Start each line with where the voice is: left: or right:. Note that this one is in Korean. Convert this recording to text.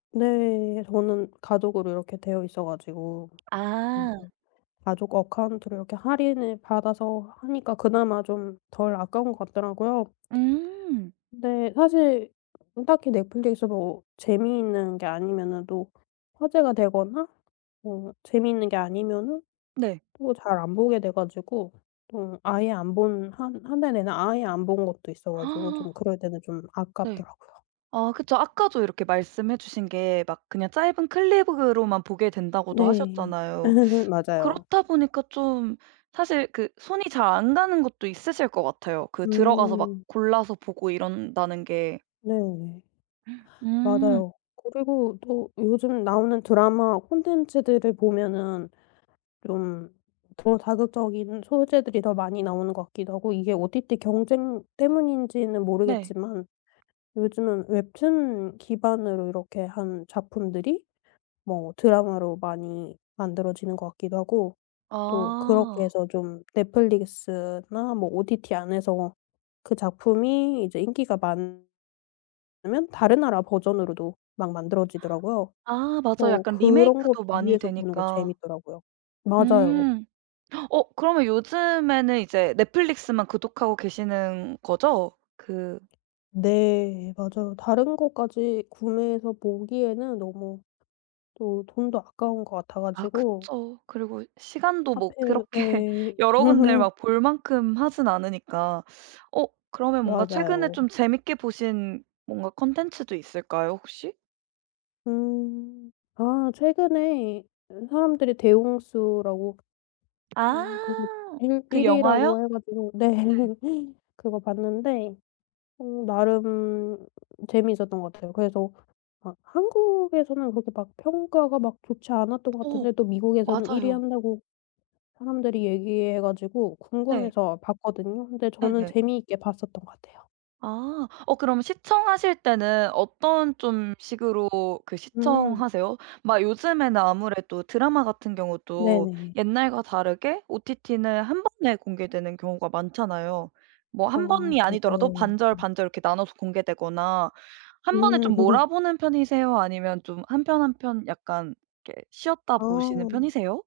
left: 네. 저는 가족으로 이렇게 되어있어 가지고 근데
right: 아.
left: 가족 어카운트로 이렇게 할인을 받아서 하니까 그나마 좀 덜 아까운 것 같더라고요.
right: 음.
left: 근데 사실 음 딱히 넷플릭스도 재미있는 게 아니면은 또 화제가 되거나 뭐 재미있는 게 아니면은
right: 네.
left: 또 잘 안 보게 돼 가지고 또 아예 안 본 한 1 달 내내 아예 안 본 것도 있어 가지고 좀 그럴 때는 좀
right: 네.
left: 아깝더라고요.
right: 아 그쵸. 아까도 이렇게 말씀해 주신 게 막 그냥 짧은 클립으로만 보게 된다고도
left: 네.
right: 하셨잖아요.
left: 맞아요.
right: 그렇다 보니까 좀 사실 그 손이 잘 안 가는 것도 있으실 것 같아요. 그 들어가서 막
left: 음.
right: 골라서 보고 이런다는 게.
left: 네 네.
right: 음.
left: 맞아요. 그리고 또 요즘 나오는 드라마 콘텐츠들을 보면은 좀 더 자극적인 소재들이 더 많이 나오는 것 같기도 하고 이게 OTT 경쟁 때문인지는
right: 네.
left: 모르겠지만 요즘은 웹툰 기반으로 이렇게 한 작품들이 뭐 드라마로 많이 만들어지는 것 같기도 하고 또 그렇게
right: 아.
left: 해서 좀 넷플릭스나 뭐 OTT 안에서 그 작품이 이제 인기가 많으 면 다른 나라 버전으로도 막 만들어지더라고요.
right: 아 맞아요.
left: 그래서
right: 약간
left: 그런 거
right: 리메이크도 많이
left: 비교해서 보는 거
right: 되니까.
left: 재밌더라고요. 맞아요.
right: 음. 어 그러면 요즘에는 이제 넷플릭스만 구독하고 계시는 거죠? 그
left: 네 맞아요. 다른 것까지 구매해서 보기에는 너무 또 돈도 아까운 것 같아
right: 아
left: 가지고
right: 그쵸. 그리고 시간도 뭐
left: 하필
right: 그렇게
left: 예.
right: 여러 군데 막 볼 만큼 하진 않으니까. 어 그러면 뭔가 최근에
left: 맞아요.
right: 좀 재밌게 보신 뭔가 콘텐츠도 있을까요, 혹시?
left: 음. 아 최근에 어 사람들이 대홍수라고
right: 아
left: 음 거기 일
right: 그
left: 1
right: 영화요?
left: 위라고 해 가지고 네
right: 네.
left: 그거 봤는데 음 나름 재미있었던 것 같아요. 그래서 아 한국에서는 그렇게 막 평가가 막 좋지 않았던 것
right: 어
left: 같은데 또 미국에서는 1 위
right: 맞아요.
left: 한다고 사람들이 얘기해 가지고
right: 네.
left: 궁금해서 봤거든요. 근데 저는
right: 네네.
left: 재미있게 봤었던 것 같아요.
right: 아. 어 그럼 시청하실 때는 어떤 좀 식으로 그
left: 음.
right: 시청하세요? 막 요즘에는 아무래도 드라마 같은 경우도
left: 네네.
right: 옛날과 다르게 OTT는 1 번에 공개되는 경우가 많잖아요. 뭐
left: 어
right: 1 번이
left: 맞아요.
right: 아니더라도 반절,
left: 음.
right: 반절 이렇게 나눠서 공개되거나 1 번에
left: 음.
right: 좀 몰아보는 편이세요? 아니면 좀 1 편, 1 편 약간 이렇게 쉬었다 보시는
left: 아.
right: 편이세요?